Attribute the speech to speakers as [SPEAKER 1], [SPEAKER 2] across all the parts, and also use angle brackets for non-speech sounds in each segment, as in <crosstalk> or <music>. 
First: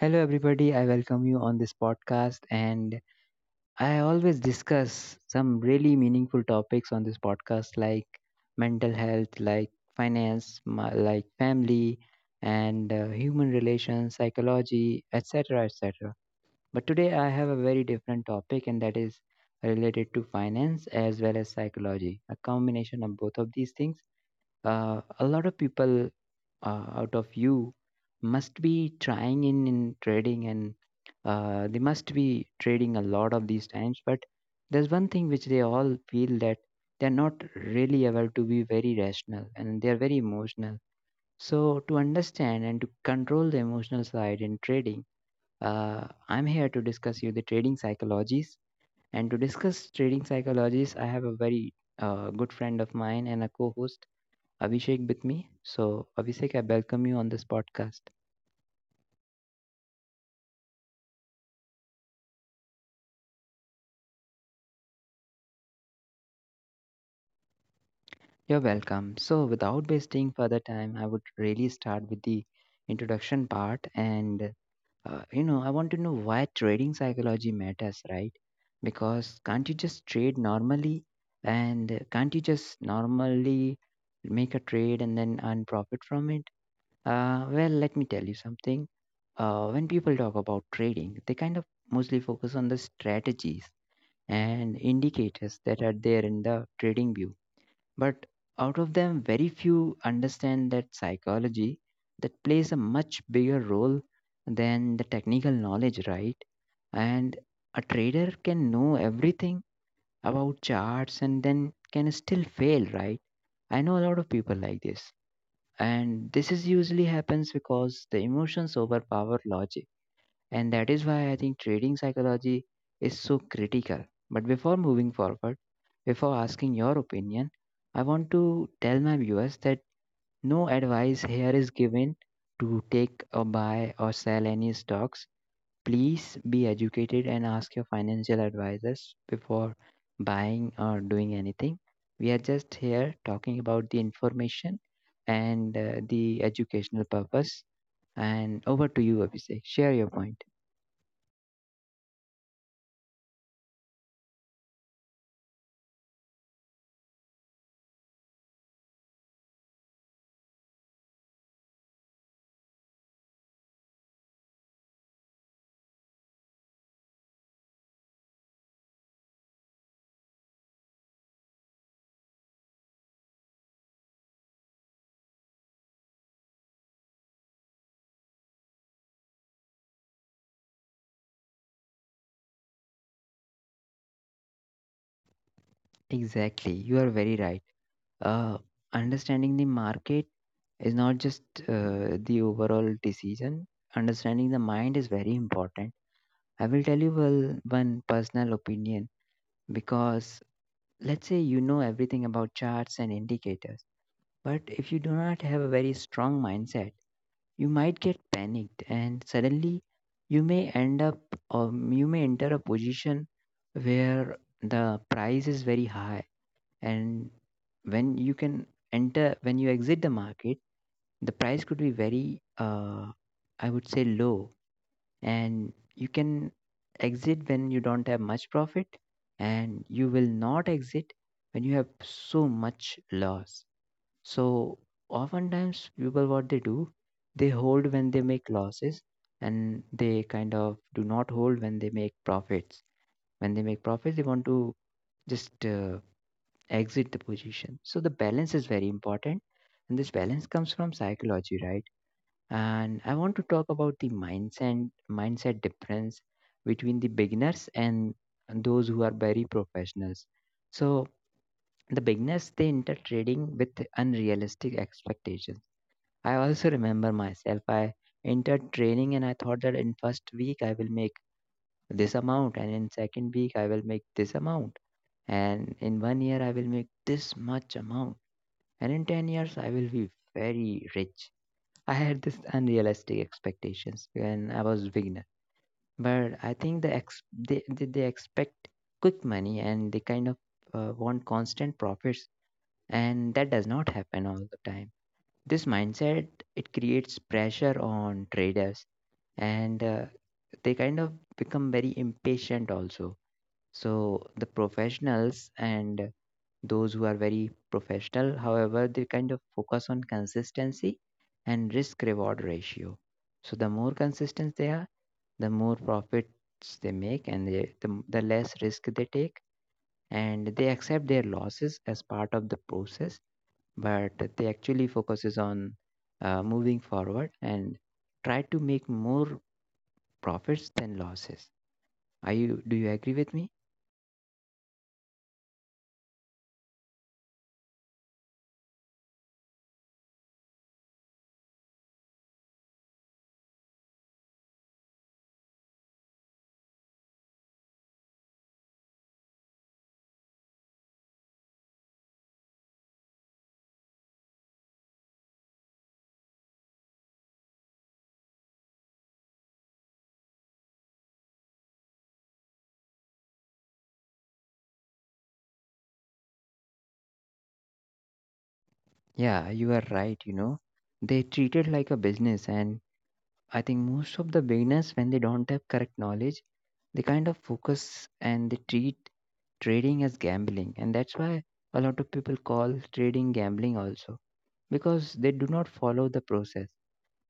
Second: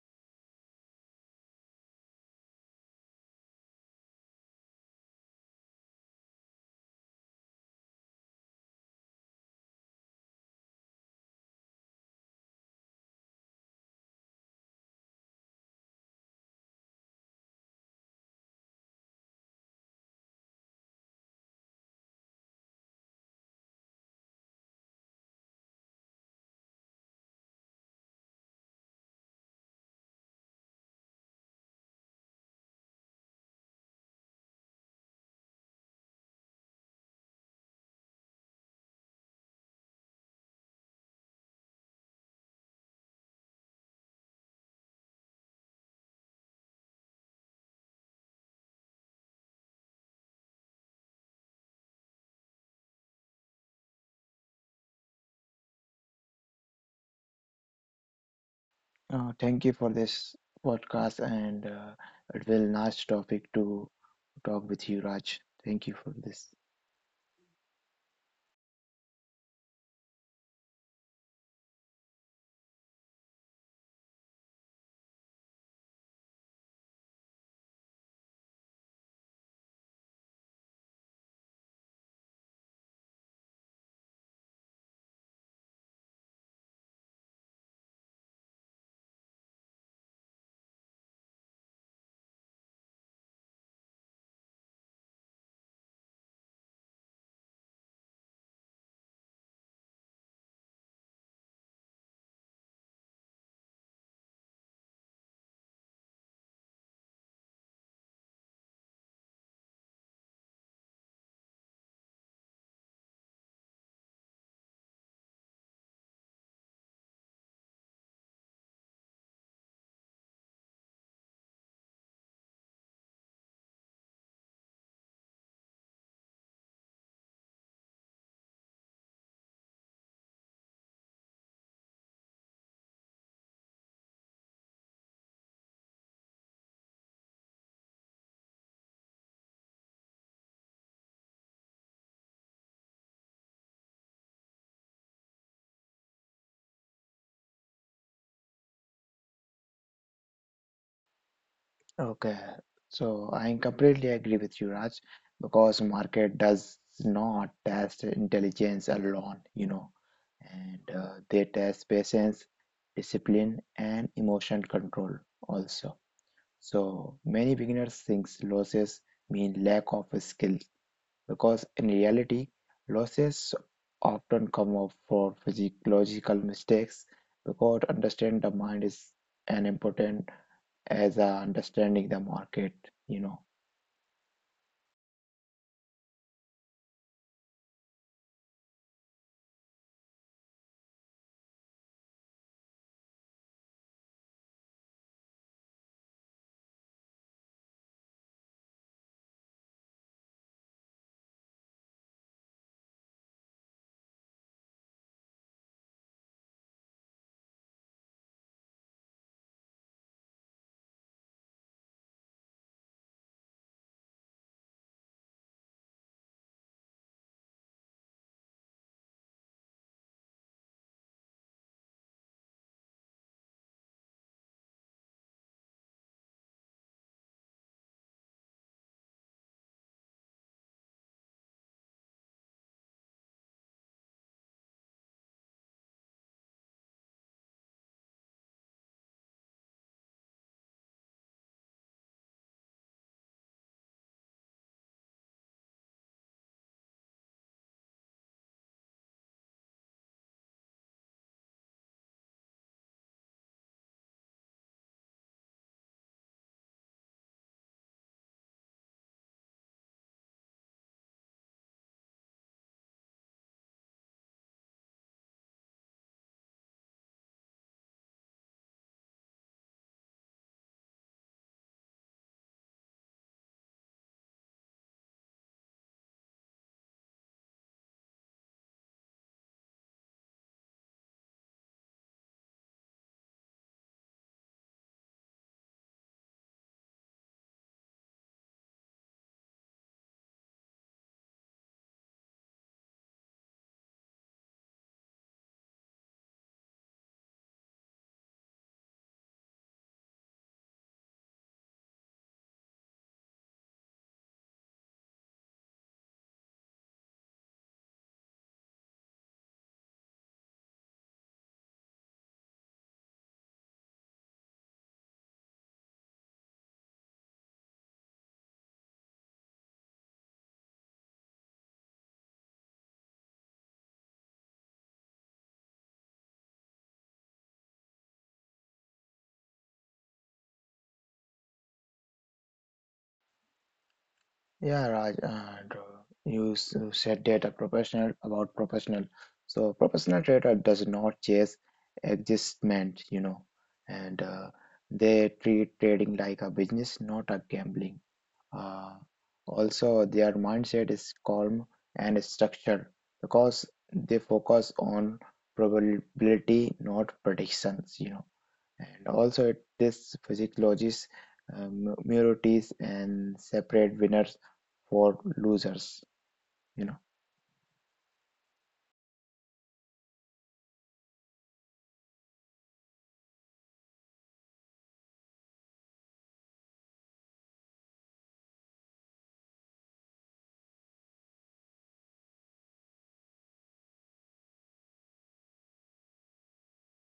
[SPEAKER 1] Hello, everybody. I welcome you on this podcast. And I always discuss some really meaningful topics on this podcast, like mental health, like finance, like family, and human relations, psychology, etc. etc. But today I have a very different topic, and that is related to finance as well as psychology, a combination of both of these things. A lot of people out of you must be trying in trading and they must be trading a lot of these times, but there's one thing which they all feel, that they're not really able to be very rational and they're very emotional. So to understand and to control the emotional side in trading, I'm here to discuss you the trading psychologies. And to discuss trading psychologies, I have a very good friend of mine and a co-host, Abhishek, with me. So, Abhishek, I welcome you on this podcast.
[SPEAKER 2] Thank you for this podcast, and it will nice topic to talk with you, Raj. Thank you for this.
[SPEAKER 1] You're welcome. So, without wasting further time, I would really start with the introduction part. And, I want to know why trading psychology matters, right? Because can't you just trade normally? And can't you just normally make a trade and then earn profit from it? Well, let me tell you something. When people talk about trading, they kind of mostly focus on the strategies and indicators that are there in the trading view. But out of them, very few understand that psychology, that plays a much bigger role than the technical knowledge, right? And a trader can know everything about charts and then can still fail, right? I know a lot of people like this. And this is usually happens because the emotions overpower logic, and that is why I think trading psychology is so critical. But before moving forward, before asking your opinion, I want to tell my viewers that no advice here is given to take or buy or sell any stocks. Please be educated and ask your financial advisors before buying or doing anything. We are just here talking about the information and the educational purpose. And over to you, Abhishek. Share your point.
[SPEAKER 2] Okay, so I completely agree with you, Raj, because market does not test intelligence alone, you know, and they test patience, discipline, and emotion control also. So many beginners think losses mean lack of skill because in reality, losses often come up for physiological mistakes because understand the mind is an important as understanding the market, you know.
[SPEAKER 1] Exactly, you are very right. Uh, understanding the market is not just the overall decision. Understanding the mind is very important. I will tell you well, one personal opinion, because let's say you know everything about charts and indicators, but if you do not have a very strong mindset, you might get panicked and suddenly you may end up, or you may enter a position where the price is very high. And when you can enter, when you exit the market, the price could be very I would say low, and you can exit when you don't have much profit, and you will not exit when you have so much loss. So oftentimes people, what they do, they hold when they make losses, and they kind of do not hold when they make profits. When they make profits, they want to just exit the position. So the balance is very important, and this balance comes from psychology, right? And I want to talk about the mindset difference between the beginners and those who are very professionals. So the beginners, they enter trading with unrealistic expectations. I also remember myself. I entered training and I thought that in first week I will make this amount, and in second week I will make this amount, and in one year I will make this much amount, and in 10 years I will be very rich. I had this unrealistic expectations when I was beginner, but I think they expect quick money and they kind of want constant profits, and that does not happen all the time. This mindset, it creates pressure on traders, and they kind of become very impatient also. So the professionals and those who are very professional, however, they kind of focus on consistency and risk reward ratio. So the more consistent they are, the more profits they make, and the less risk they take. And they accept their losses as part of the process, but they actually focuses on moving forward and try to make more profits than losses. Do you agree with me?
[SPEAKER 2] Yeah, Raj, and you said that a professional about professional. So professional trader does not chase adjustment, you know, and they treat trading like a business, not a gambling. Uh, Also, their mindset is calm and structured because they focus on probability, not predictions, you know. And also, it tests physiologies, murities, and separate winners for losers, you know.
[SPEAKER 1] Yeah, you are right, you know. They treat it like a business, and I think most of the beginners, when they don't have correct knowledge, they kind of focus and they treat trading as gambling. And that's why a lot of people call trading gambling also, because they do not follow the process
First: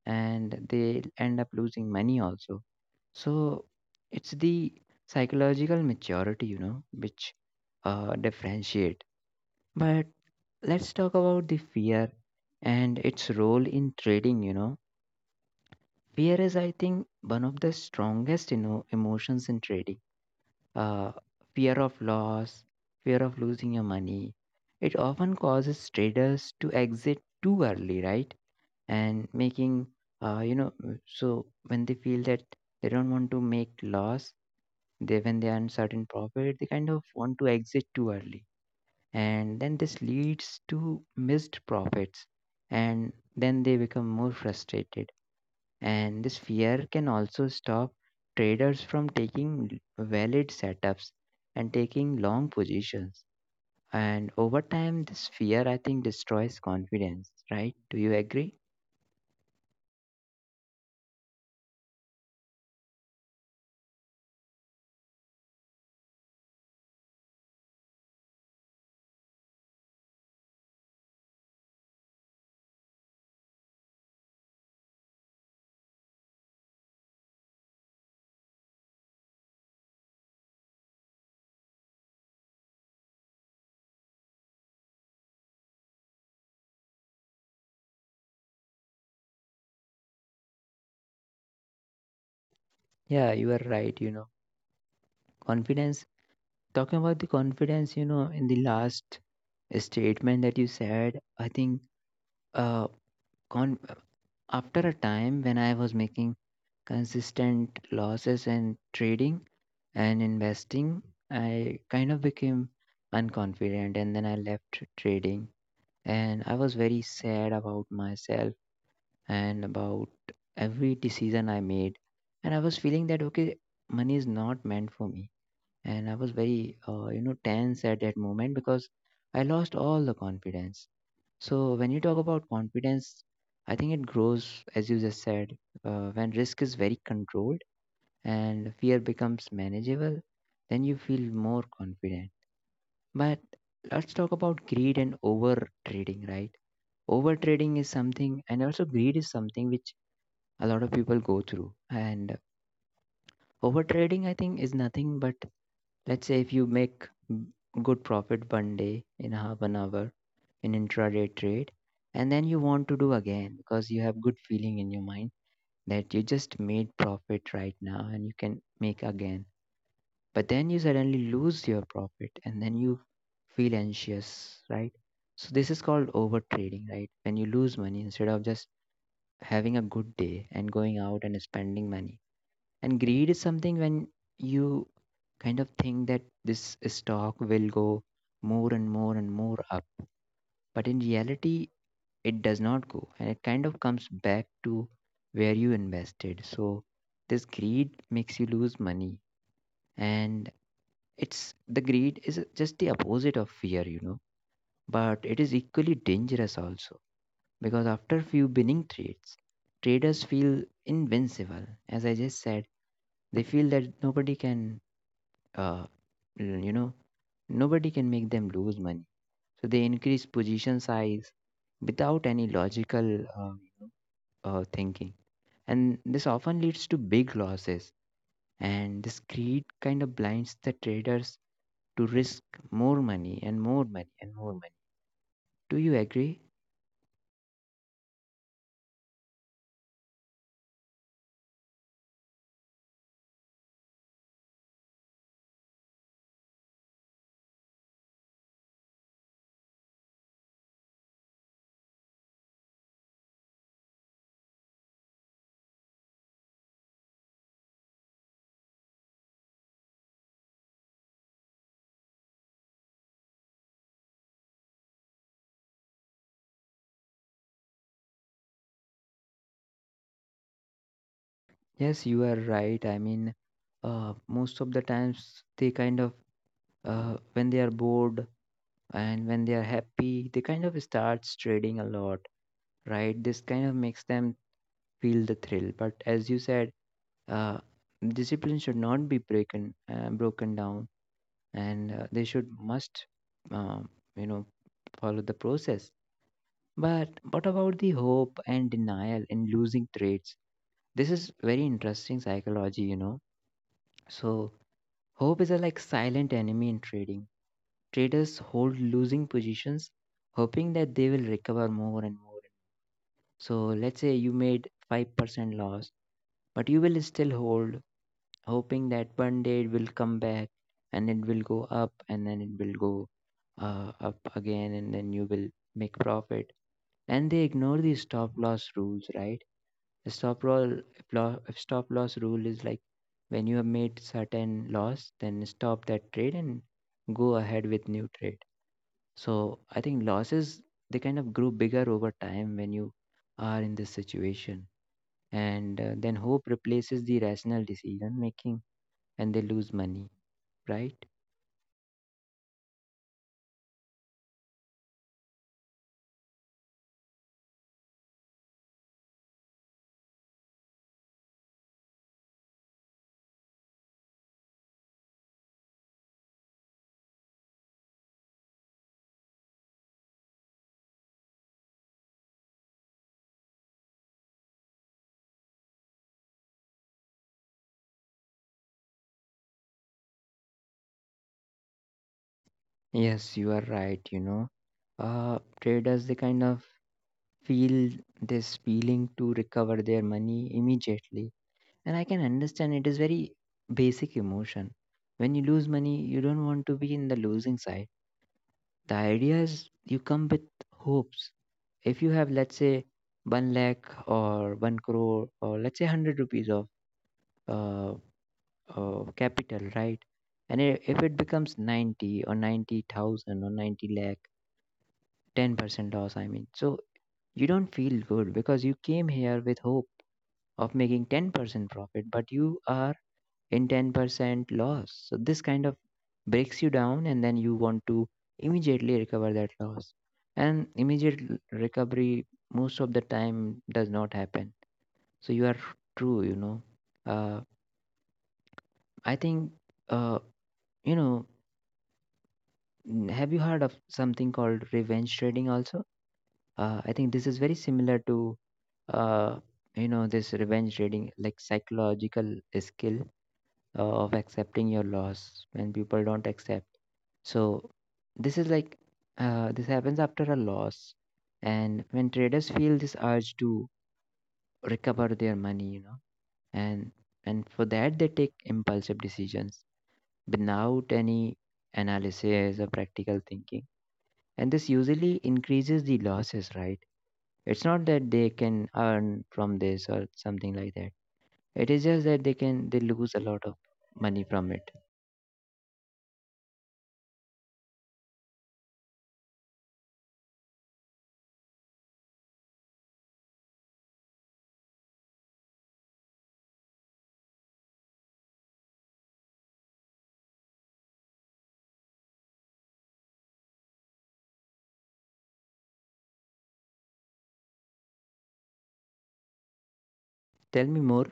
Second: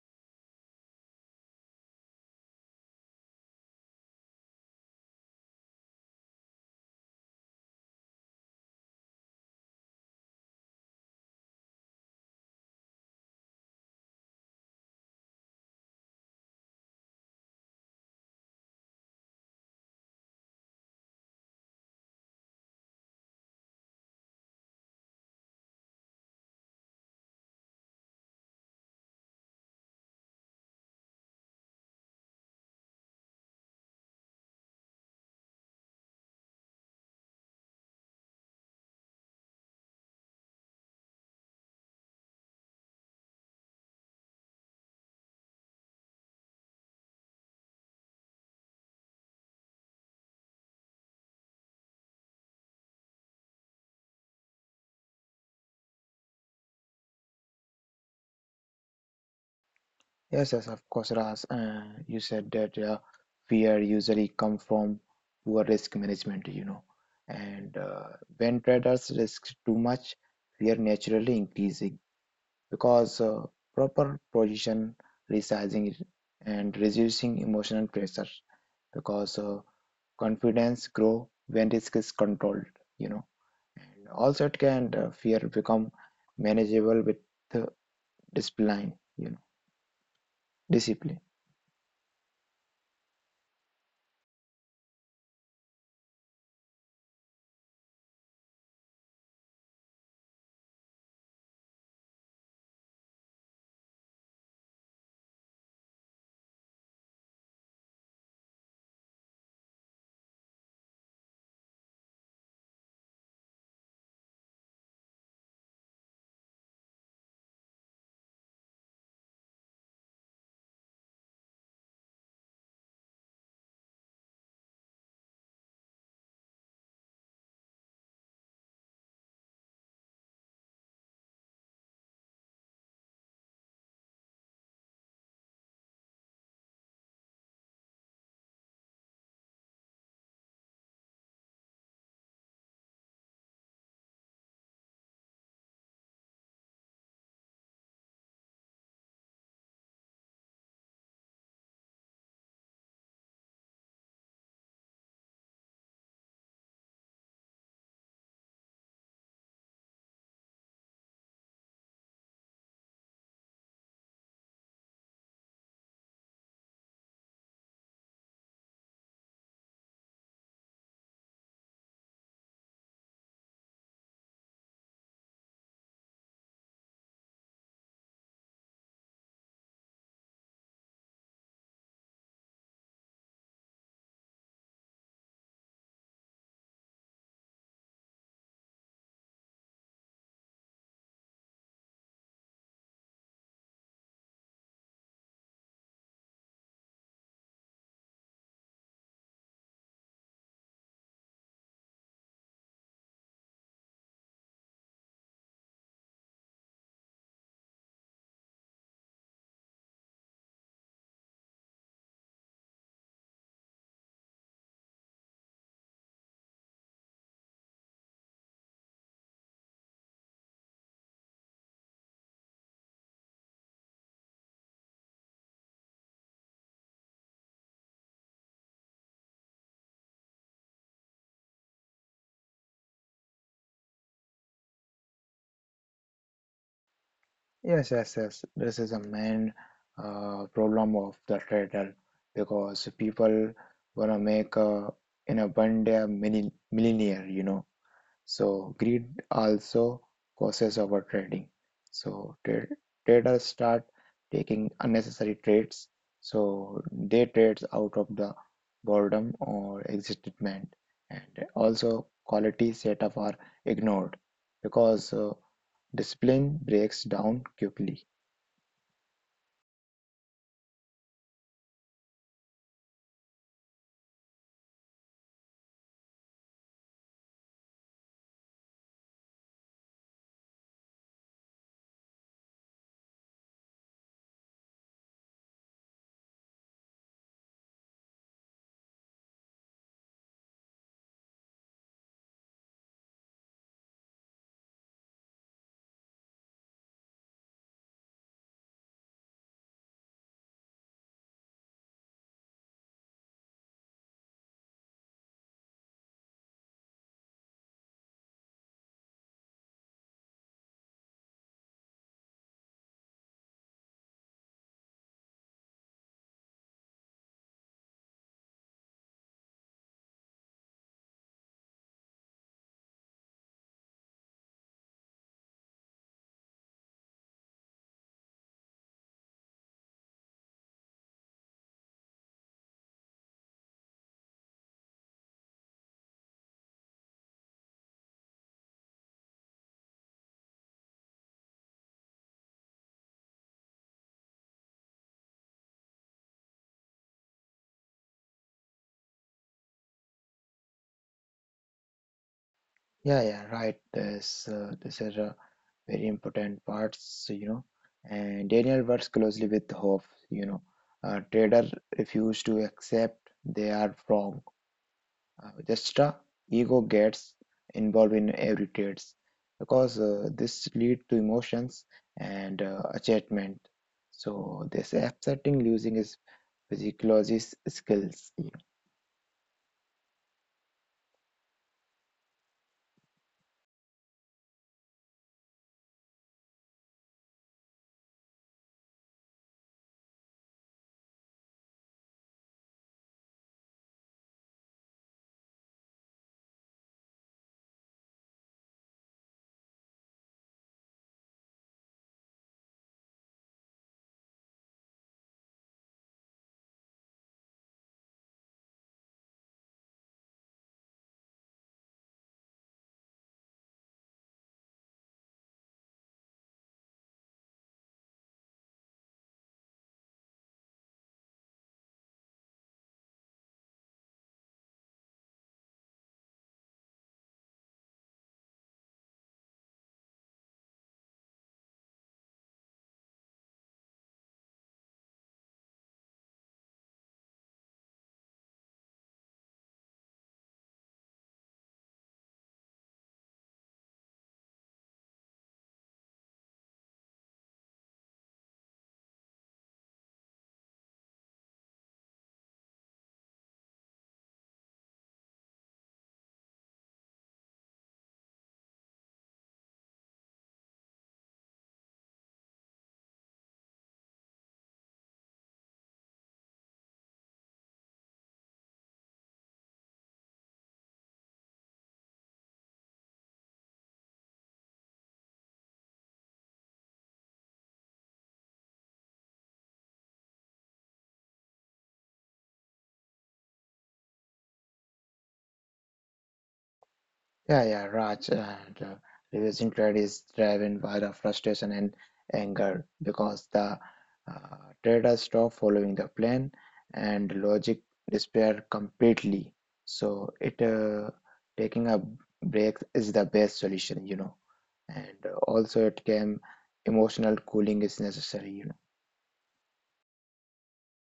[SPEAKER 1] and they end up losing money also. So it's the psychological maturity, you know, which differentiate. But let's talk about the fear and its role in trading, you know. Fear is, I think, one of the strongest, you know, emotions in trading. Uh, fear of loss, fear of losing your money. It often causes traders to exit too early, right? And making, uh, you know, so when they feel that they don't want to make loss, they when they earn certain profit, they kind of want to exit too early, and then this leads to missed profits, and then they become more frustrated, and this fear can also stop traders from taking valid setups and taking long positions. And over time, this fear, I think, destroys confidence, right? Do you agree?
[SPEAKER 2] Yes, yes, of course, Ras. You said that fear usually come from poor risk management, you know. And when traders risk too much, fear naturally increases because proper position resizing and reducing emotional pressure because confidence grow when risk is controlled, you know. And also it can fear become manageable with uh, discipline, you know, discipline.
[SPEAKER 1] Yeah, you are right. You know, confidence, talking about the confidence, you know, in the last statement that you said, I think uh, con- after a time when I was making consistent losses and trading and investing, I kind of became unconfident and then I left trading. And I was very sad about myself and about every decision I made. And I was feeling that, okay, money is not meant for me. And I was very, tense at that moment because I lost all the confidence. So when you talk about confidence, I think it grows, as you just said, when risk is very controlled and fear becomes manageable, then you feel more confident. But let's talk about greed and over trading, right? Over trading is something, and also greed is something which a lot of people go through. And over trading, I think, is nothing but, let's say, if you make mm, good profit one day in half an hour in intraday trade, and then you want to do again because you have good feeling in your mind that you just made profit right now and you can make again, but then you suddenly lose your profit and then you feel anxious, right? So this is called overtrading, right, when you lose money instead of just having a good day and going out and spending money. And greed is something when you kind of think that this stock will go more and more and more up, but in reality it does not go and it kind of comes back to where you invested. So this greed makes you lose money. And it's the greed is just the opposite of fear, you know, but it is equally dangerous also, because after few winning trades, traders feel invincible. As I just said, they feel that nobody can, uh, l- you know, nobody can make them lose money. So they increase position size without any logical thinking. And this often leads to big losses. And this greed kind of blinds the traders to risk more money and more money and more money. Do you agree?
[SPEAKER 2] Yes, yes, yes, this is a main problem of the trader because people wanna make in a one day a millionaire, you know. So greed also causes overtrading. So traders start taking unnecessary trades. So they trade out of the boredom or excitement, and also quality setup are ignored because discipline breaks down quickly.
[SPEAKER 1] Yes, you are right. I mean, most of the times they kind of, when they are bored and when they are happy, they kind of starts trading a lot, right? This kind of makes them feel the thrill. But as you said, uh, discipline should not be broken, broken down, and they should must, um, you know, follow the process. But what about the hope and denial in losing trades? This is very interesting psychology, you know. So hope is a like silent enemy in trading. Traders hold losing positions, hoping that they will recover more and more. So let's say you made 5% loss, but you will still hold, hoping that one day it will come back and it will go up and then it will go up again and then you will make profit. And they ignore the stop loss rules, right? Stop roll law stop loss rule is like when you have made certain loss, then stop that trade and go ahead with new trade. So I think losses, they kind of grow bigger over time when you are in this situation, and then hope replaces the rational decision making, and they lose money, right?
[SPEAKER 2] Yeah, yeah, right. This is a very important parts, you know. And Daniel works closely with Hoff, you know. Trader refuse to accept they are wrong. Just ego gets involved in every trades because this lead to emotions and attachment. So this accepting losing is physiologist skills.
[SPEAKER 1] Yes, you are right. You know, traders they kind of feel this feeling to recover their money immediately. And I can understand it is very basic emotion. When you lose money, you don't want to be in the losing side. The idea is you come with hopes. If you have, let's say, one lakh or one crore or let's say 100 rupees of uh, capital, right? And if it becomes 90 or 90,000 or 90 lakh, 10% loss, I mean, so you don't feel good because you came here with hope of making 10% profit, but you are in 10% loss. So this kind of breaks you down, and then you want to immediately recover that loss. And recovery most of the time does not happen. So you are true, you know. Uh, I think, uh, you know, have you heard of something called revenge trading also? I think this is very similar to, uh, this revenge trading, like psychological skill of accepting your loss when people don't accept. So this is like this happens after a loss, and when traders feel this urge to recover their money, you know, and and for that they take impulsive decisions without any analysis or practical thinking, and this usually increases the losses, right? It's not that they can earn from this or something like that. It is just that they lose a lot of money from it.
[SPEAKER 2] Yeah, yeah, Raj. And, reversing trade is driven by the frustration and anger because the uh, traders stop following the plan and logic despair completely. So it taking a break is the best solution, you know. And also it can emotional cooling is necessary, you know.
[SPEAKER 1] Tell me more.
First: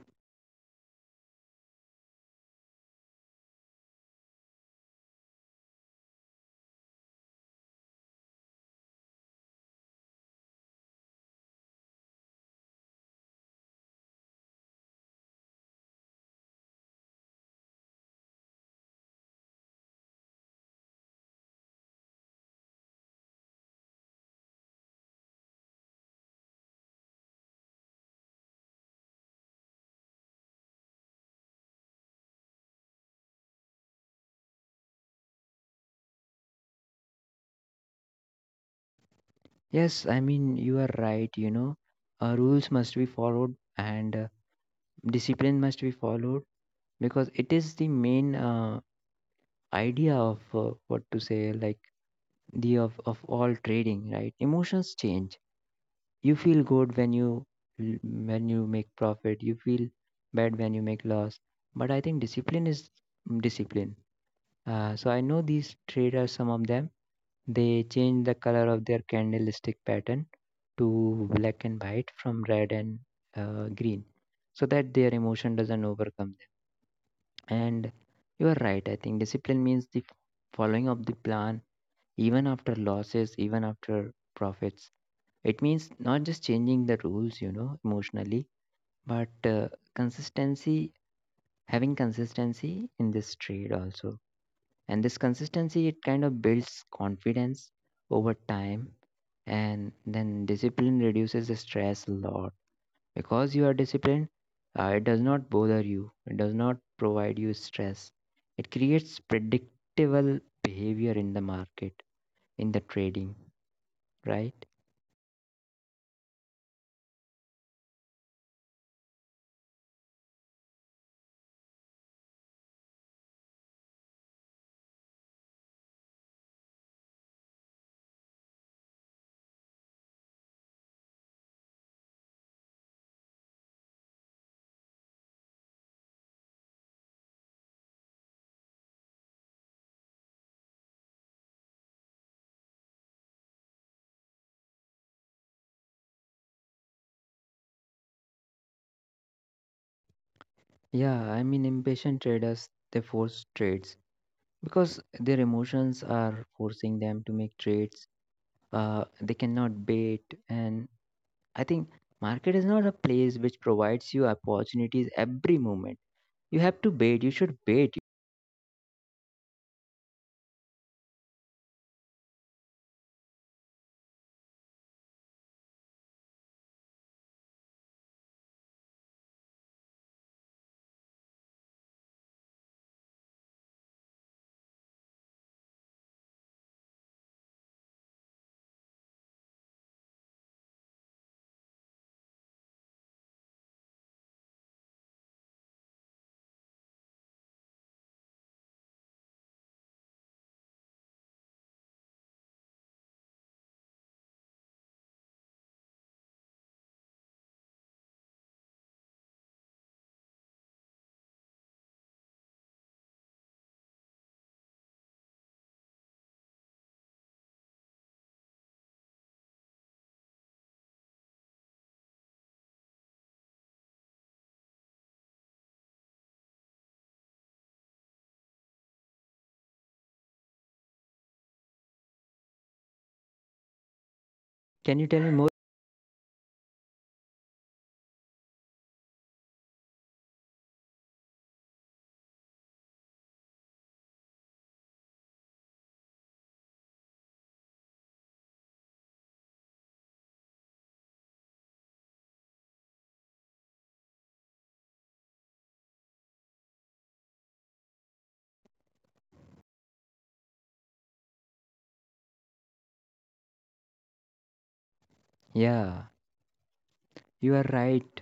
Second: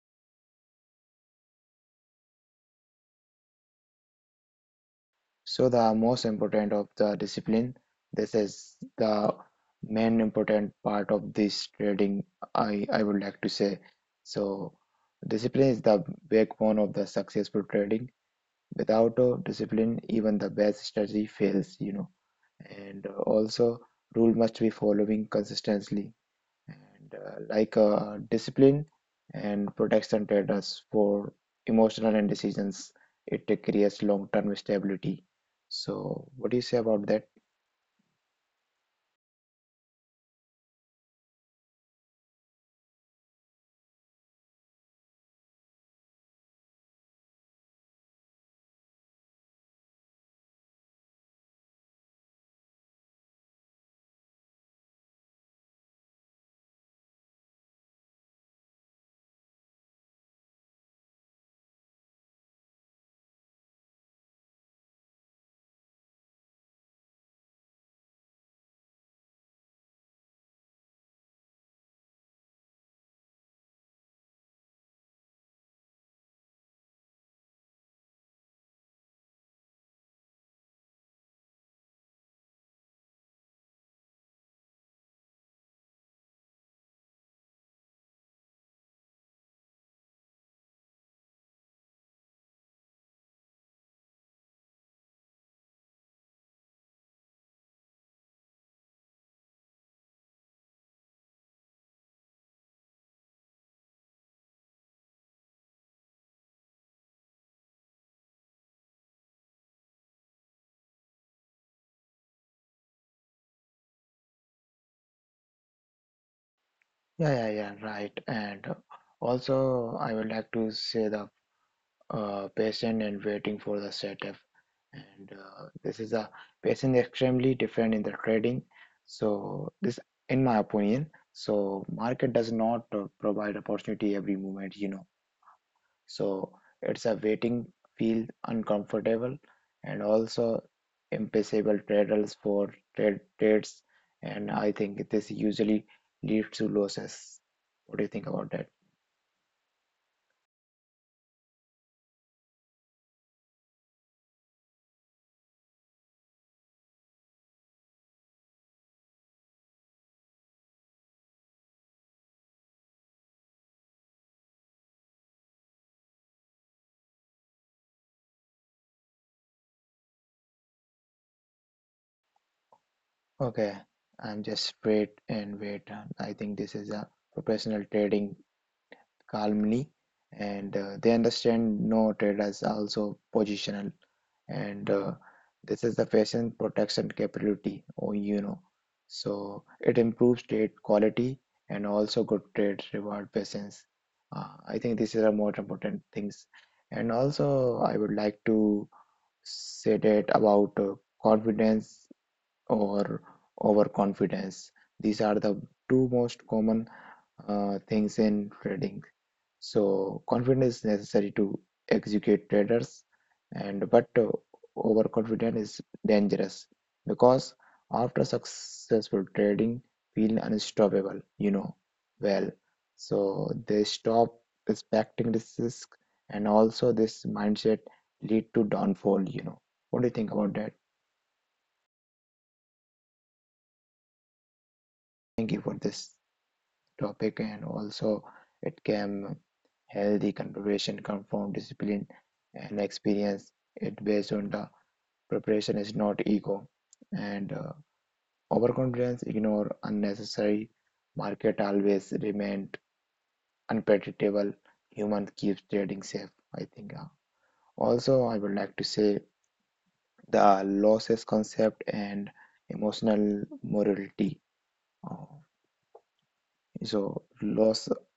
[SPEAKER 2] So the most important of the discipline, this is the main important part of this trading, I would like to say. So discipline is the backbone of the successful trading. Without discipline, even the best strategy fails, you know. And also, rule must be following consistently and discipline and protection trade us for emotional and decisions. It creates long-term stability. So, what do you say about that?
[SPEAKER 1] Yes, I mean, you are right, you know. Rules must be followed, and discipline must be followed because it is the main idea of what to say, like of all trading, right? Emotions change. You feel good when you make profit. You feel bad when you make loss. But I think discipline is discipline. So I know these traders, some of them, they change the color of their candlestick pattern to black and white from red and green, so that their emotion doesn't overcome them. And you are right, I think discipline means the following of the plan, even after losses, even after profits. It means not just changing the rules, you know, emotionally, but consistency, having consistency in this trade also. And this consistency, it kind of builds confidence over time. And then discipline reduces the stress a lot. Because you are disciplined, it does not bother you, it does not provide you stress. It creates predictable behavior in the market, in the trading, right?
[SPEAKER 2] Yeah, yeah, yeah, right. And also, I would like to say the patient and waiting for the setup. And this is a patient extremely different in the trading. So this, in my opinion, so market does not provide opportunity every moment, you know. So it's a waiting feel uncomfortable and also impossible traders for trades. And I think this usually leads to losses. What do you think about that?
[SPEAKER 1] Yeah, I mean, impatient traders they force trades because their emotions are forcing them to make trades. They cannot wait, and I think market is not a place which provides you opportunities every moment. You have to wait. You should wait.
[SPEAKER 2] Okay, I'm just wait and wait. I think this is a professional trading calmly, and they understand no traders also positional and this is the patient protection capability, or you know, so it improves trade quality and also good trade reward patients. I think these are the more important things, and also I would like to say that about confidence or overconfidence. These are the two most common things in trading. So confidence is necessary to execute traders, and but overconfidence is dangerous because after successful trading, feel unstoppable. You know, well, so they stop respecting this risk, and also this mindset lead to downfall. You know, what do you think about that?
[SPEAKER 1] Can you tell me more?
[SPEAKER 2] Thank you for this topic, and also it can healthy conversation, come discipline and experience it based on the preparation is not ego, and overconfidence ignore unnecessary market always remained unpredictable. Human keeps trading safe, I think. Also, I would like to say the losses concept and emotional morality. Uh,
[SPEAKER 1] Yeah,
[SPEAKER 2] so
[SPEAKER 1] you are
[SPEAKER 2] loss,
[SPEAKER 1] right,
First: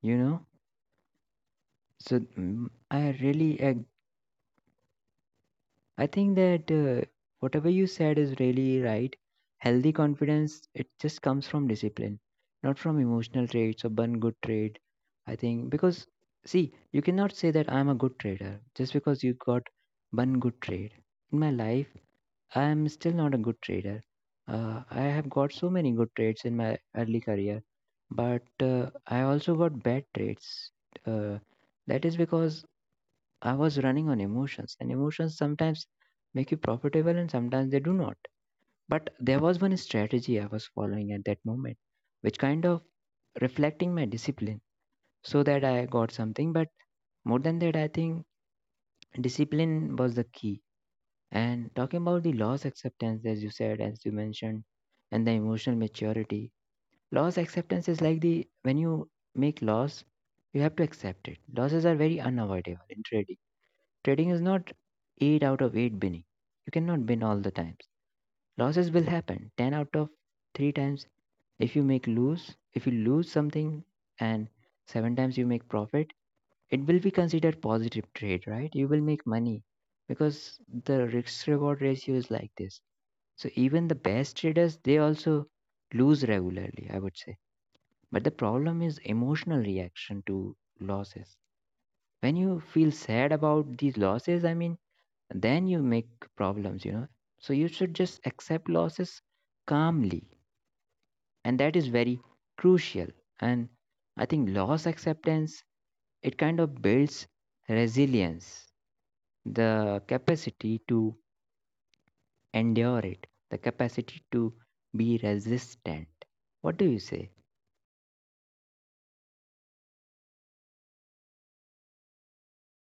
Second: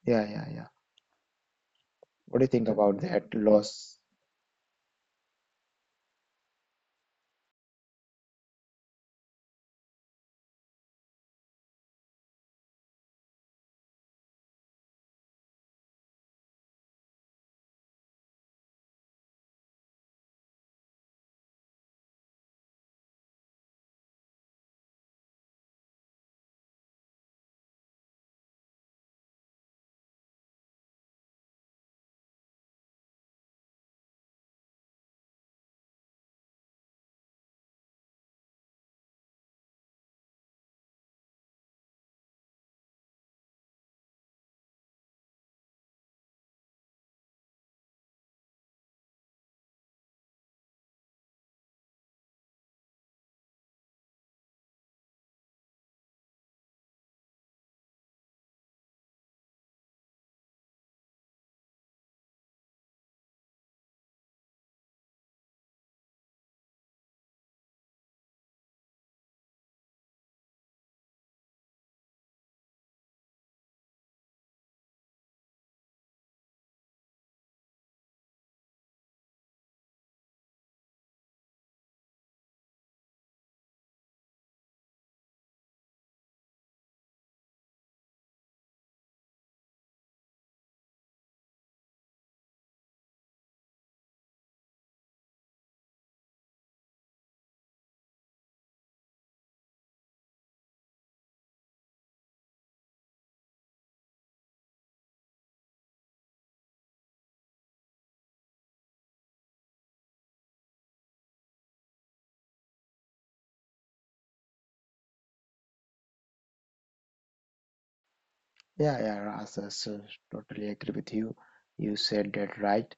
[SPEAKER 1] you
[SPEAKER 2] yeah,
[SPEAKER 1] know.
[SPEAKER 2] yeah, yeah.
[SPEAKER 1] So
[SPEAKER 2] What do you think about
[SPEAKER 1] i
[SPEAKER 2] that
[SPEAKER 1] really ag-
[SPEAKER 2] loss?
[SPEAKER 1] I think that whatever you said is really right. Healthy confidence, it just comes from discipline, not from emotional traits or one good trait. I think because, see, you cannot say that I'm a good trader just because you got one good trade in my life. I am still not a good trader. I have got so many good trades in my early career, but I also got bad trades. uh, that is because I was running on emotions, and emotions sometimes make you profitable and sometimes they do not. But there was one strategy I was following at that moment, which kind of reflecting my discipline, so that I got something. But more than that, I think discipline was the key. And talking about the loss acceptance, as you said, as you mentioned, and the emotional maturity, loss acceptance is like the when you make loss, you have to accept it. Losses are very unavoidable in trading. Trading is not 8 out of 8 binning. You cannot bin all the times. Losses will happen 10 out of 3 times. If you make lose, if you lose something and 7 times you make profit, it will be considered positive trade, right? You will make money because the risk reward ratio is like this. So even the best traders they also lose regularly, I would say. But the problem is emotional reaction to losses. When you feel sad about these losses, I mean, then you make problems, you know. So you should just accept losses calmly, and that is very crucial. And I think loss acceptance, it kind of builds resilience, the capacity to endure it, the capacity to be resistant. What do you say?
[SPEAKER 2] Yeah, yeah, Ras, I so totally agree with you. You said that right.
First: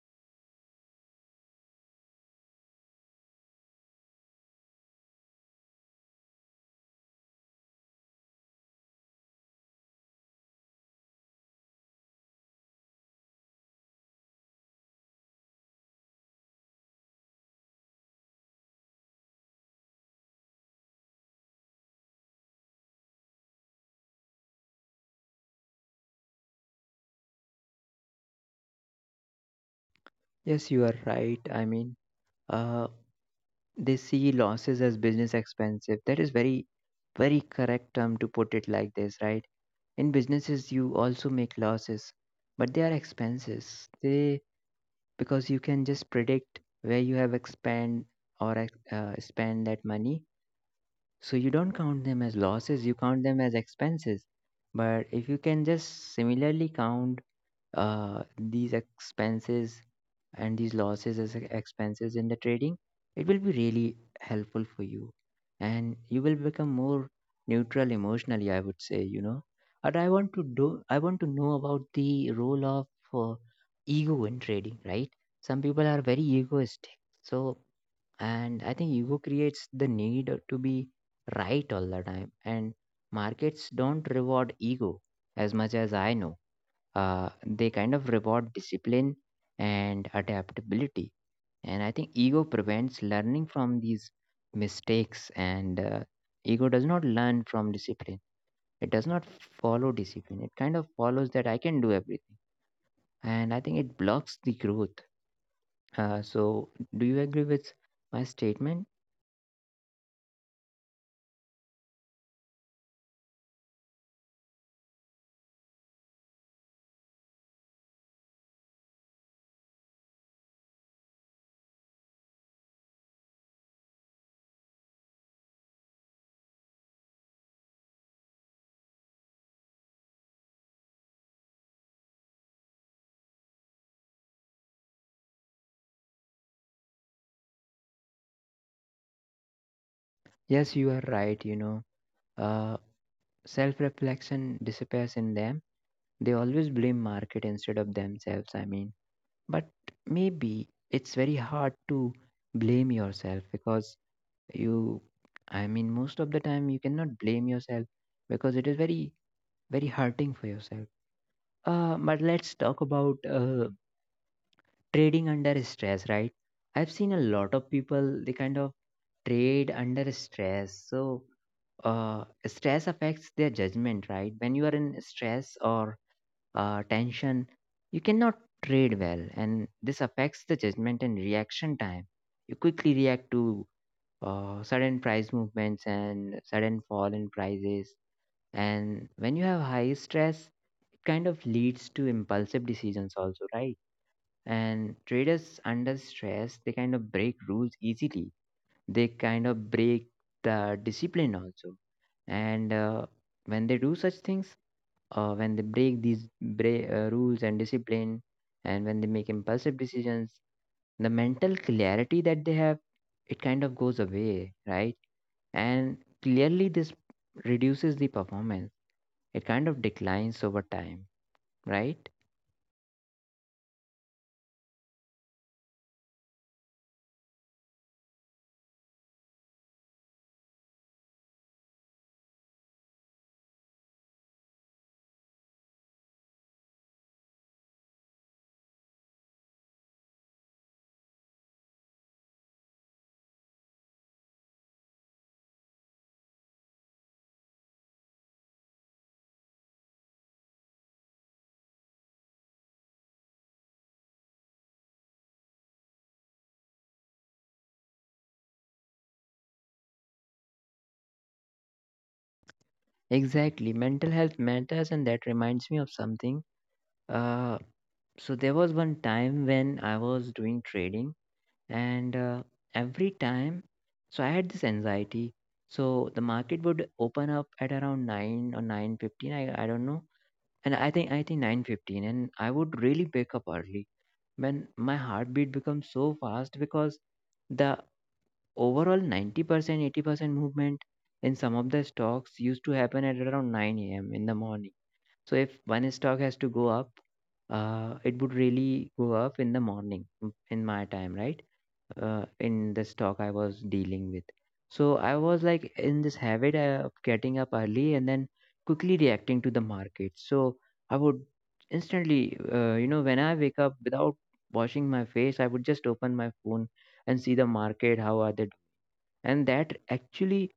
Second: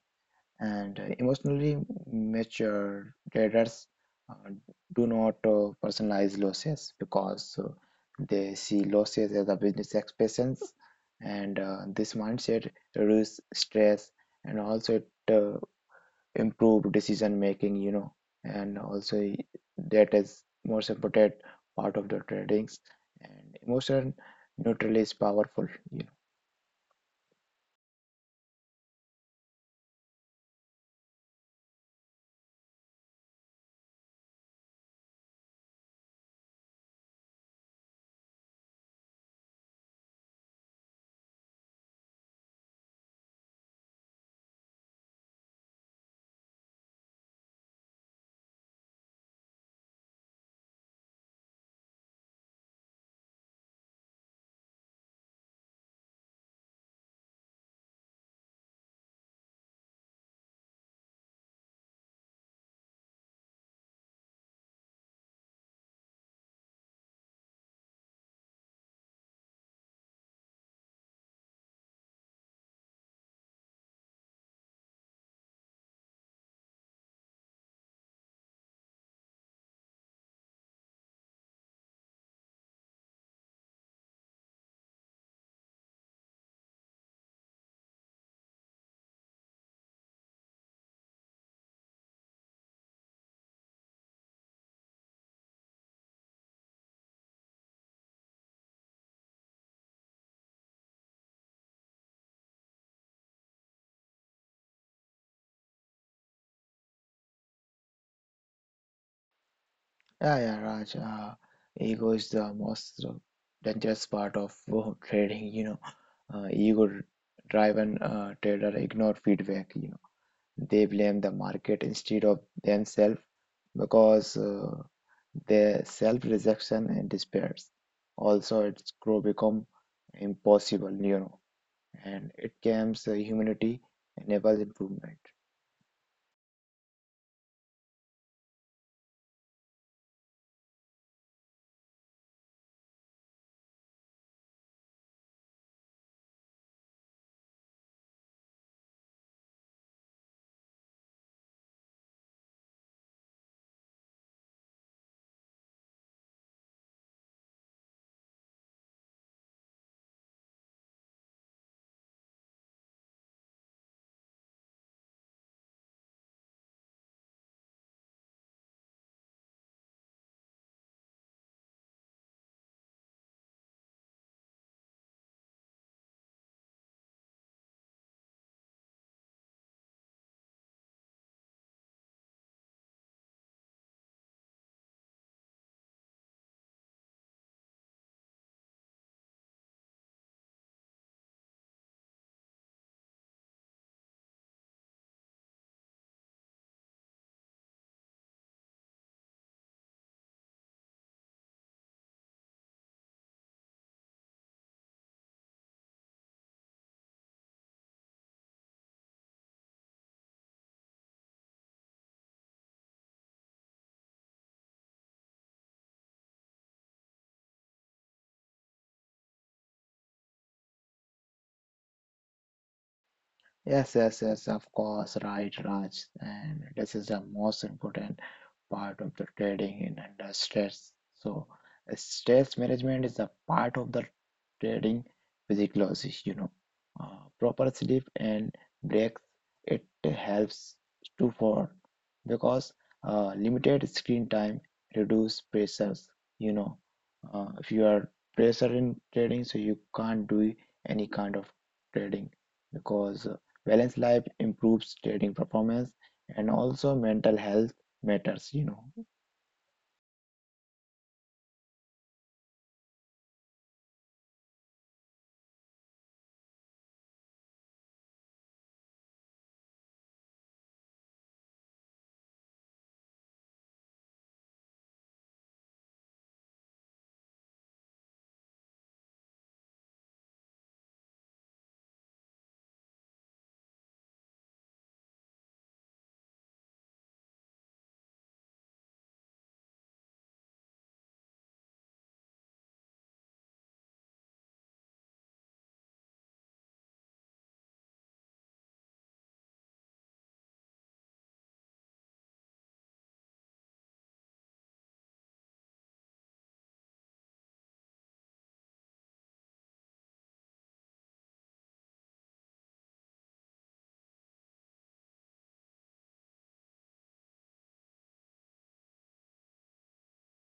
[SPEAKER 2] And emotionally mature traders uh, do not personalize losses because they see losses as a business expense, and this mindset reduces stress, and also it uh, improve decision making, you know. And also, that is most important part of the tradings and emotion neutral is powerful.
[SPEAKER 1] Yes, you are right, I mean. uh, they see losses as business expensive, that is very very correct term to put it like this, right? In businesses you also make losses, but they are expenses, they, because you can just predict where you have expand or spend that money. So you don't count them as losses, you count them as expenses. But if you can just similarly count uh, these expenses and these losses as expenses in the trading, it will be really helpful for you. And you will become more neutral emotionally, I would say, you know. And I want to know about the role of uh, ego in trading, right? Some people are very egoistic. So, and I think ego creates the need to be right all the time. And markets don't reward ego as much as I know. They kind of reward discipline and adaptability. And I think ego prevents learning from these mistakes, and ego does not learn from discipline. It does not follow discipline. It kind of follows that I can do everything. And I think it blocks the growth. So, do you agree with my statement?
[SPEAKER 2] Yeah, yeah, Raj. Ego is the most dangerous part of <laughs> trading. You know, ego-driven trader ignore feedback. You know, they blame the market instead of themselves because their self-rejection and despairs. Also, it's grow become impossible. You know, and it comes humanity enables improvement.
[SPEAKER 1] Yes, you are right, you know. uh, Self reflection disappears in them. They always blame market instead of themselves. I mean, but maybe it's very hard to blame yourself because you, I mean, most of the time you cannot blame yourself because it is very very hurting for yourself. But let's talk about trading under stress, right? I've seen a lot of people they kind of trade under stress. So stress affects their judgment, right? When you are in stress or tension, you cannot trade well, and this affects the judgment and reaction time. You quickly react to sudden price movements and sudden fall in prices, and when you have high stress, it kind of leads to impulsive decisions also, right? And traders under stress, they kind of break rules easily. They kind of break the discipline also, and when they do such things, when they break these rules and discipline, and when they make impulsive decisions, the mental clarity that they have, it kind of goes away, right? And clearly this reduces the performance, it kind of declines over time, right?
[SPEAKER 2] Yes, yes, yes. Of course, right, Raj. And this is the most important part of the trading in under stress. So stress management is a part of the trading physiology, you know. Proper sleep and breaks, it helps to for because limited screen time reduce pressures, you know. If you are pressure in trading, so you can't do any kind of trading because balanced life improves trading performance and also mental health matters, you know.
[SPEAKER 1] Exactly, mental health matters, and that reminds me of something. uh so there was one time when I was doing trading, and every time, so I had this anxiety. So the market would open up at around 9 or 9:15, I don't know, and I think 9:15, and I would really wake up early when my heartbeat becomes so fast because the overall 90% 80% movement in some of the stocks used to happen at around 9 a.m in the morning. So if one stock has to go up, it would really go up in the morning in my time, right? In this talk I was dealing with. So I was like in this habit of getting up early and then quickly reacting to the market. So I would instantly, you know, when I wake up without washing my face, I would just open my phone and see the market, how are they. And that actually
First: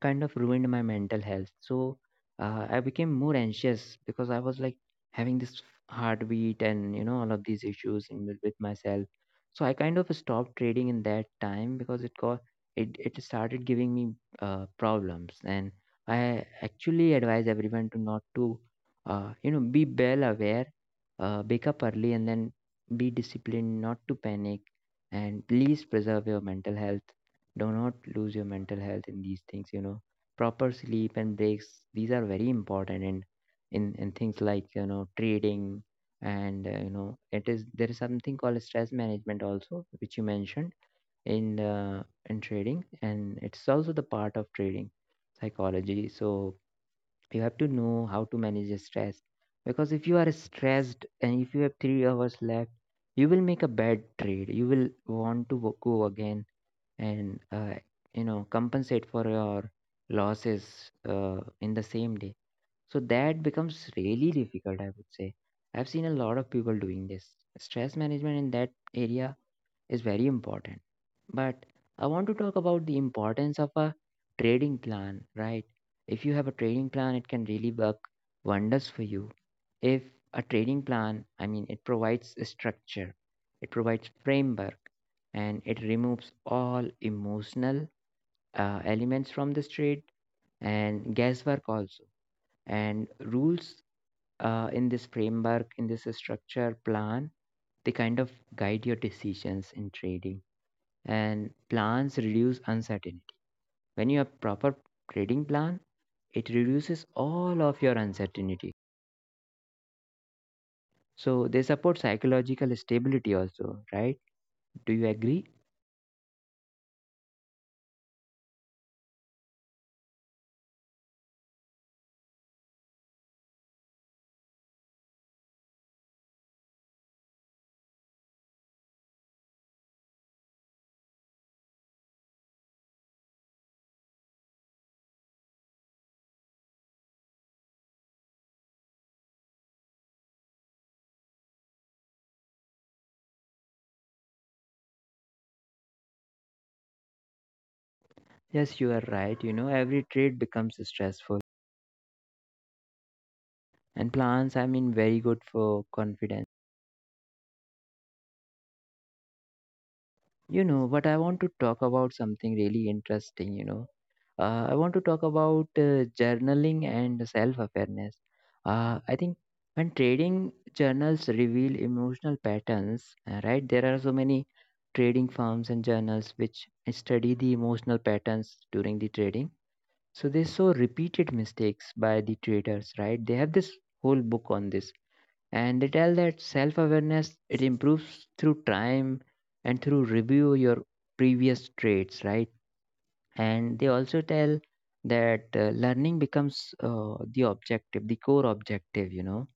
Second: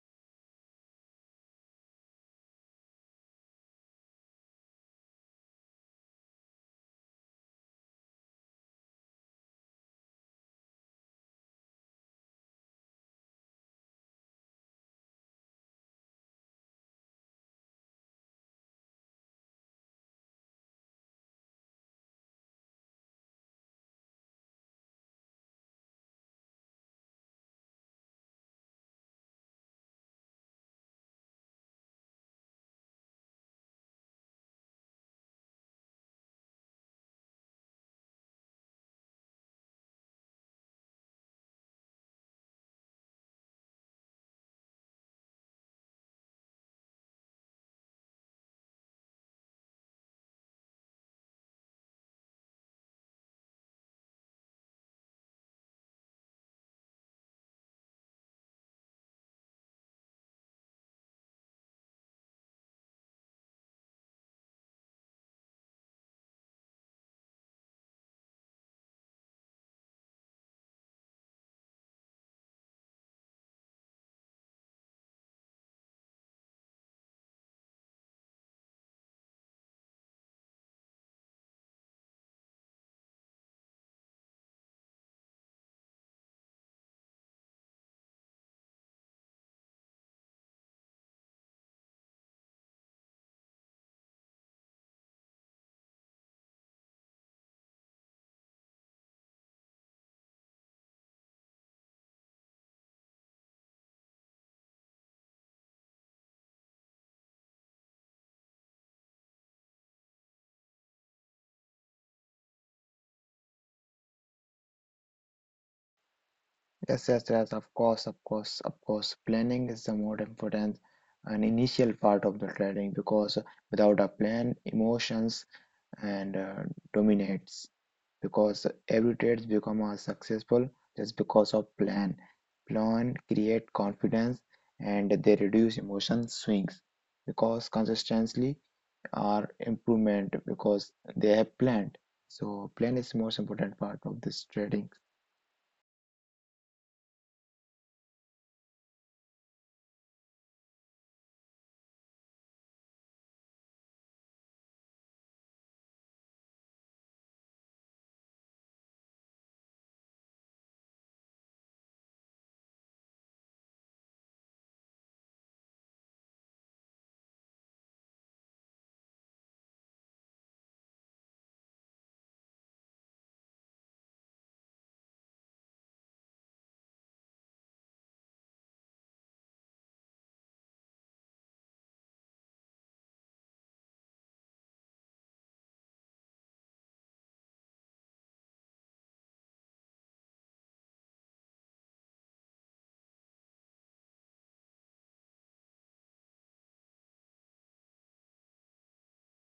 [SPEAKER 1] kind of ruined my mental health. So I became more anxious because I was like having this heartbeat and you know all of these issues in, with myself. So I kind of stopped trading in that time because it got, it started giving me problems. And I actually advise everyone to not to you know be well aware, wake up early, and then be disciplined, not to panic, and please preserve your mental health. Do not lose your mental health in these things, you know. Proper sleep and breaks, these are very important, and in things like, you know, trading, and you know, it is, there is something called stress management also, which you mentioned, in uh, in trading, and it's also the part of trading psychology. So you have to know how to manage your stress, because if you are stressed and if you have 3 hours left, you will make a bad trade, you will want to go again and you know compensate for your losses in the same day. So that becomes really difficult, I would say. I've seen a lot of people doing this. Stress management in that area is very important. But I want to talk about the importance of a trading plan, right? If you have a trading plan, it can really work wonders for you. If a trading plan, I mean, it provides a structure, it provides framework, and it removes all emotional elements from this trade and guesswork also. And rules in this framework, in this structure plan, they kind of guide your decisions in trading, and plans reduce uncertainty. When you have proper trading plan, it reduces all of your uncertainty. So they support psychological stability also, right? Do you agree?
[SPEAKER 2] Yes, yes, yes, of course, of course, of course. Planning is the more important and initial part of the trading because without a plan, emotions and dominates because every trade become a successful just because of plan. Plan create confidence and they reduce emotion swings because consistency are improvement because they have planned. So plan is most important part of this trading.
[SPEAKER 1] Yes, you are right, you know. Every trade becomes stressful. And plans, I mean, very good for confidence. You know, but I want to talk about something really interesting, you know. I want to talk about journaling and self awareness. I think when trading journals reveal emotional patterns, right, there are so many trading firms and journals which study the emotional patterns during the trading. So they saw repeated mistakes by the traders, right? They have this whole book on this, and they tell that self awareness, it improves through time and through review your previous traits, right? And they also tell that learning becomes the objective, the core objective, you know.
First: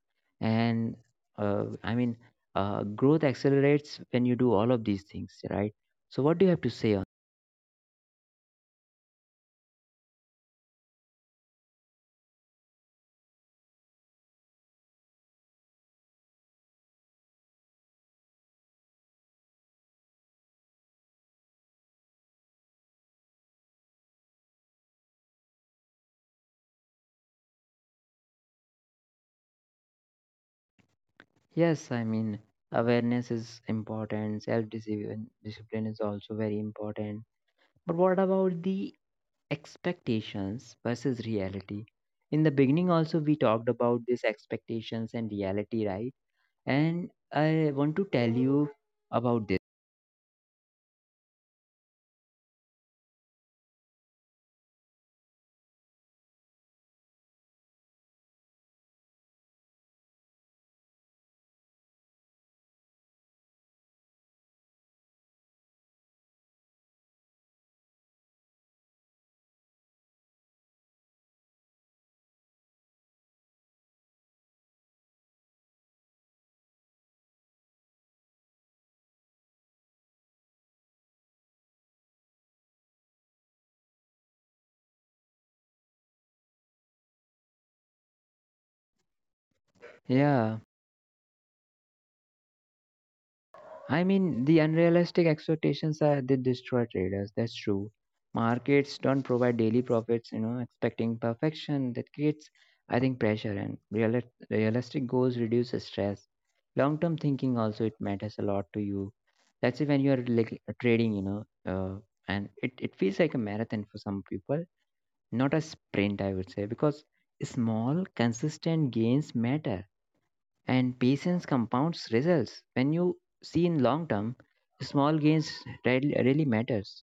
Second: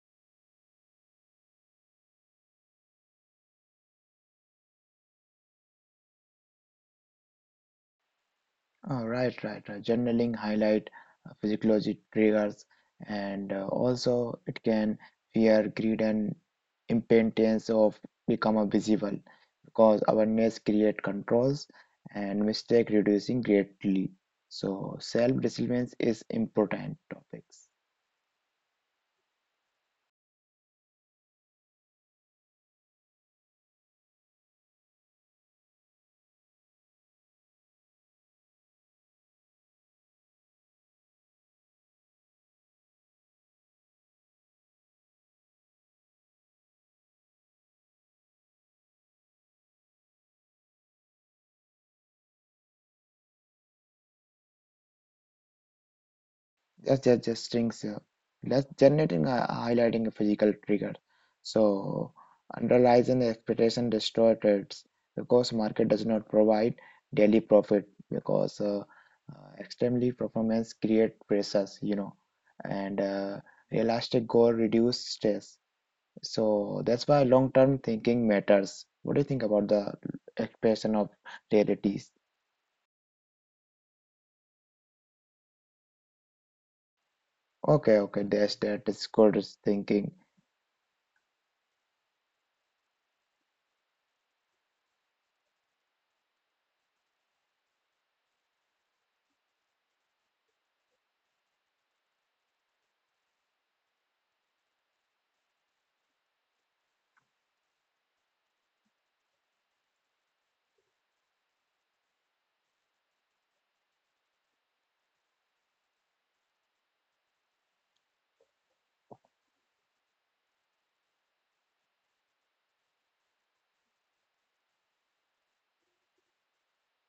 [SPEAKER 1] And uh, i mean growth accelerates when you do all of these things, right? So what do you have to say on?
[SPEAKER 2] Oh, right, right, right. Journaling highlight physiology triggers, and also it can fear, greed, and impatience of become a visible because awareness create controls and mistake reducing greatly. So self-resilience is important topics.
[SPEAKER 1] Yes, I mean, awareness is important, self discipline, discipline is also very important. But what about the expectations versus reality? In the beginning also we talked about this expectations and reality, right? And I want to tell you about this.
[SPEAKER 2] Just strings. Let's generating a highlighting a physical trigger. So underlies an expectation distorted because market does not provide daily profit because uh, extremely performance create pressures, you know, and realistic goal reduce stress. So that's why long-term thinking matters. What do you think about the expression of realities? Okay, okay, that's that is good thinking.
[SPEAKER 1] Yeah, I mean, the unrealistic expectations are they destroy traders. That's true. Markets don't provide daily profits, you know, expecting perfection, that creates, I think, pressure and realistic goals reduce stress. Long term thinking also, it matters a lot to you. Let's say when you are like trading, you know, and it feels like a marathon for some people, not a sprint, I would say, because small, consistent gains matter, and patience compounds results when you see in long term small gains really, really matters.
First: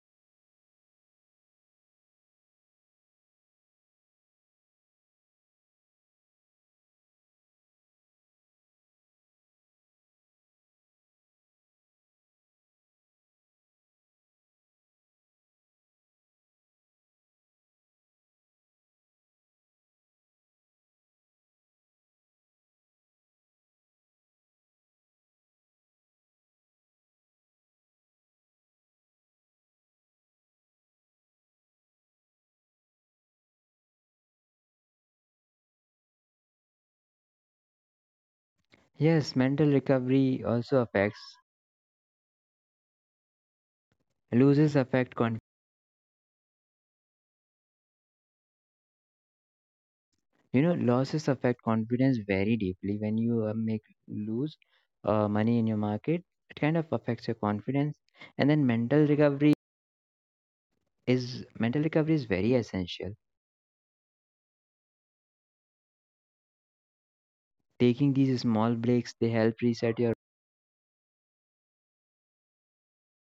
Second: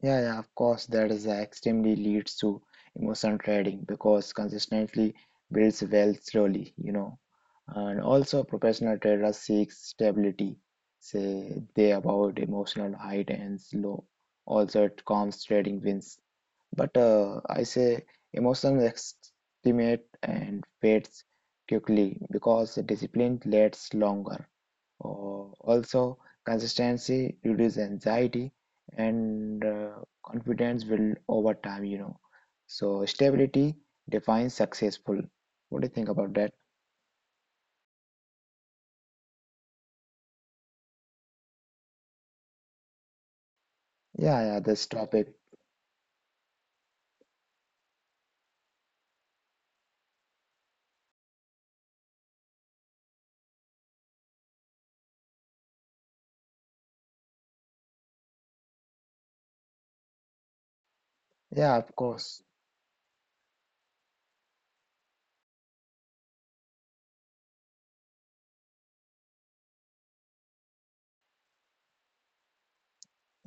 [SPEAKER 2] Yeah, yeah, of course, that is extremely leads to emotion trading because consistently builds wealth slowly, you know. And also, professional trader seeks stability, say they avoid emotional high and low. Also, it calms trading wins. But I say emotions estimate and fades quickly because discipline lasts longer. Also, consistency reduces anxiety and confidence will over time, you know. So, stability defines successful. What do you think about that?
[SPEAKER 1] Yes, mental recovery also affects.
[SPEAKER 2] Yeah, yeah,
[SPEAKER 1] loses
[SPEAKER 2] this
[SPEAKER 1] affect con-
[SPEAKER 2] topic.
[SPEAKER 1] you know, losses affect confidence very deeply when you make lose money in your market. It kind of affects your confidence. And then
[SPEAKER 2] Yeah,
[SPEAKER 1] mental
[SPEAKER 2] of
[SPEAKER 1] recovery is
[SPEAKER 2] course.
[SPEAKER 1] very essential. Taking these small breaks, they help reset your.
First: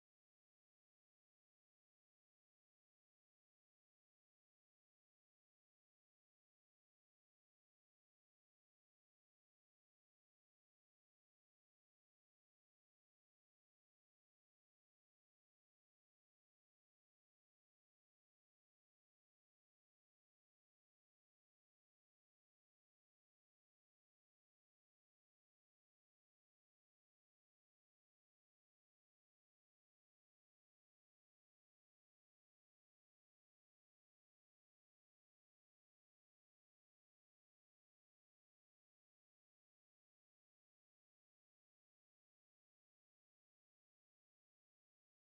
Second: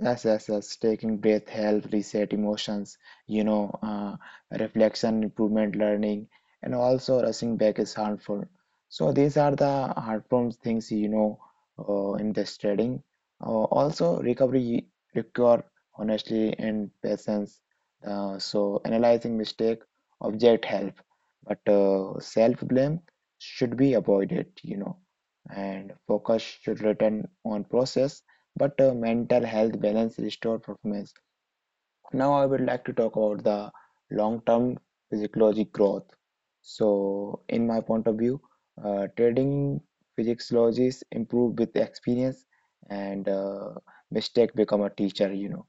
[SPEAKER 2] Yes, yes, yes. Taking breath help reset emotions, you know, reflection, improvement, learning, and also rushing back is harmful. So these are the harmful things, you know, in this trading. Also, recovery require honestly and patience. So analyzing mistake, object help, but self-blame should be avoided, you know, and focus should return on process but mental health balance restore performance. Now I would like to talk about the long-term physiologic growth. So, in my point of view, trading physiologies improve with experience, and mistake become a teacher. You know,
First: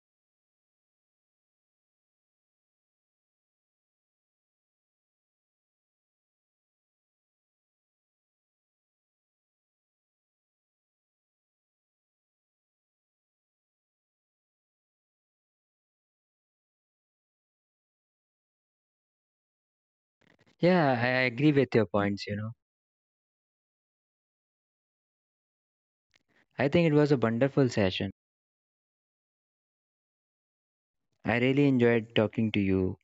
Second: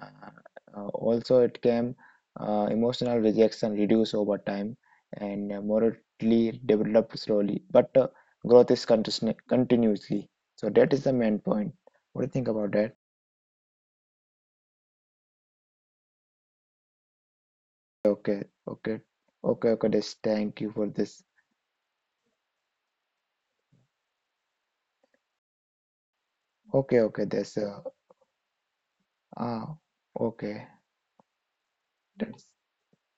[SPEAKER 2] also it can emotional rejection reduce over time, and morally develop slowly, but growth is continuously. So that is the main point. What do you think about that? Okay, okay, okay, okay. That's thank you for
[SPEAKER 1] Yeah, I
[SPEAKER 2] this.
[SPEAKER 1] agree with your points, you know. I think
[SPEAKER 2] Okay,
[SPEAKER 1] it
[SPEAKER 2] okay.
[SPEAKER 1] was a wonderful session.
[SPEAKER 2] Ah, okay.
[SPEAKER 1] I really enjoyed
[SPEAKER 2] That's
[SPEAKER 1] talking to you.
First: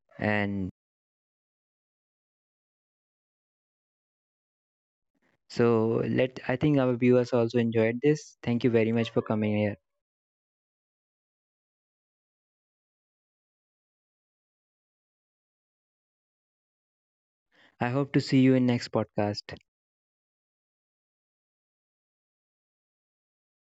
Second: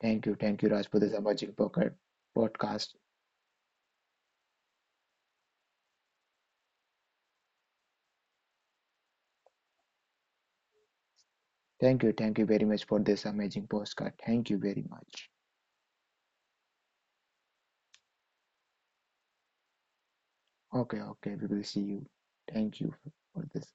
[SPEAKER 2] thank you,
[SPEAKER 1] And
[SPEAKER 2] Raj, for this amazing pocket podcast.
[SPEAKER 1] so, let I think our viewers also enjoyed this. Thank you very much for coming here.
[SPEAKER 2] Thank you very much for this amazing postcard. Thank you very much.
[SPEAKER 1] I hope to see you in next podcast.
[SPEAKER 2] Okay, okay. We will see you. Thank you for this.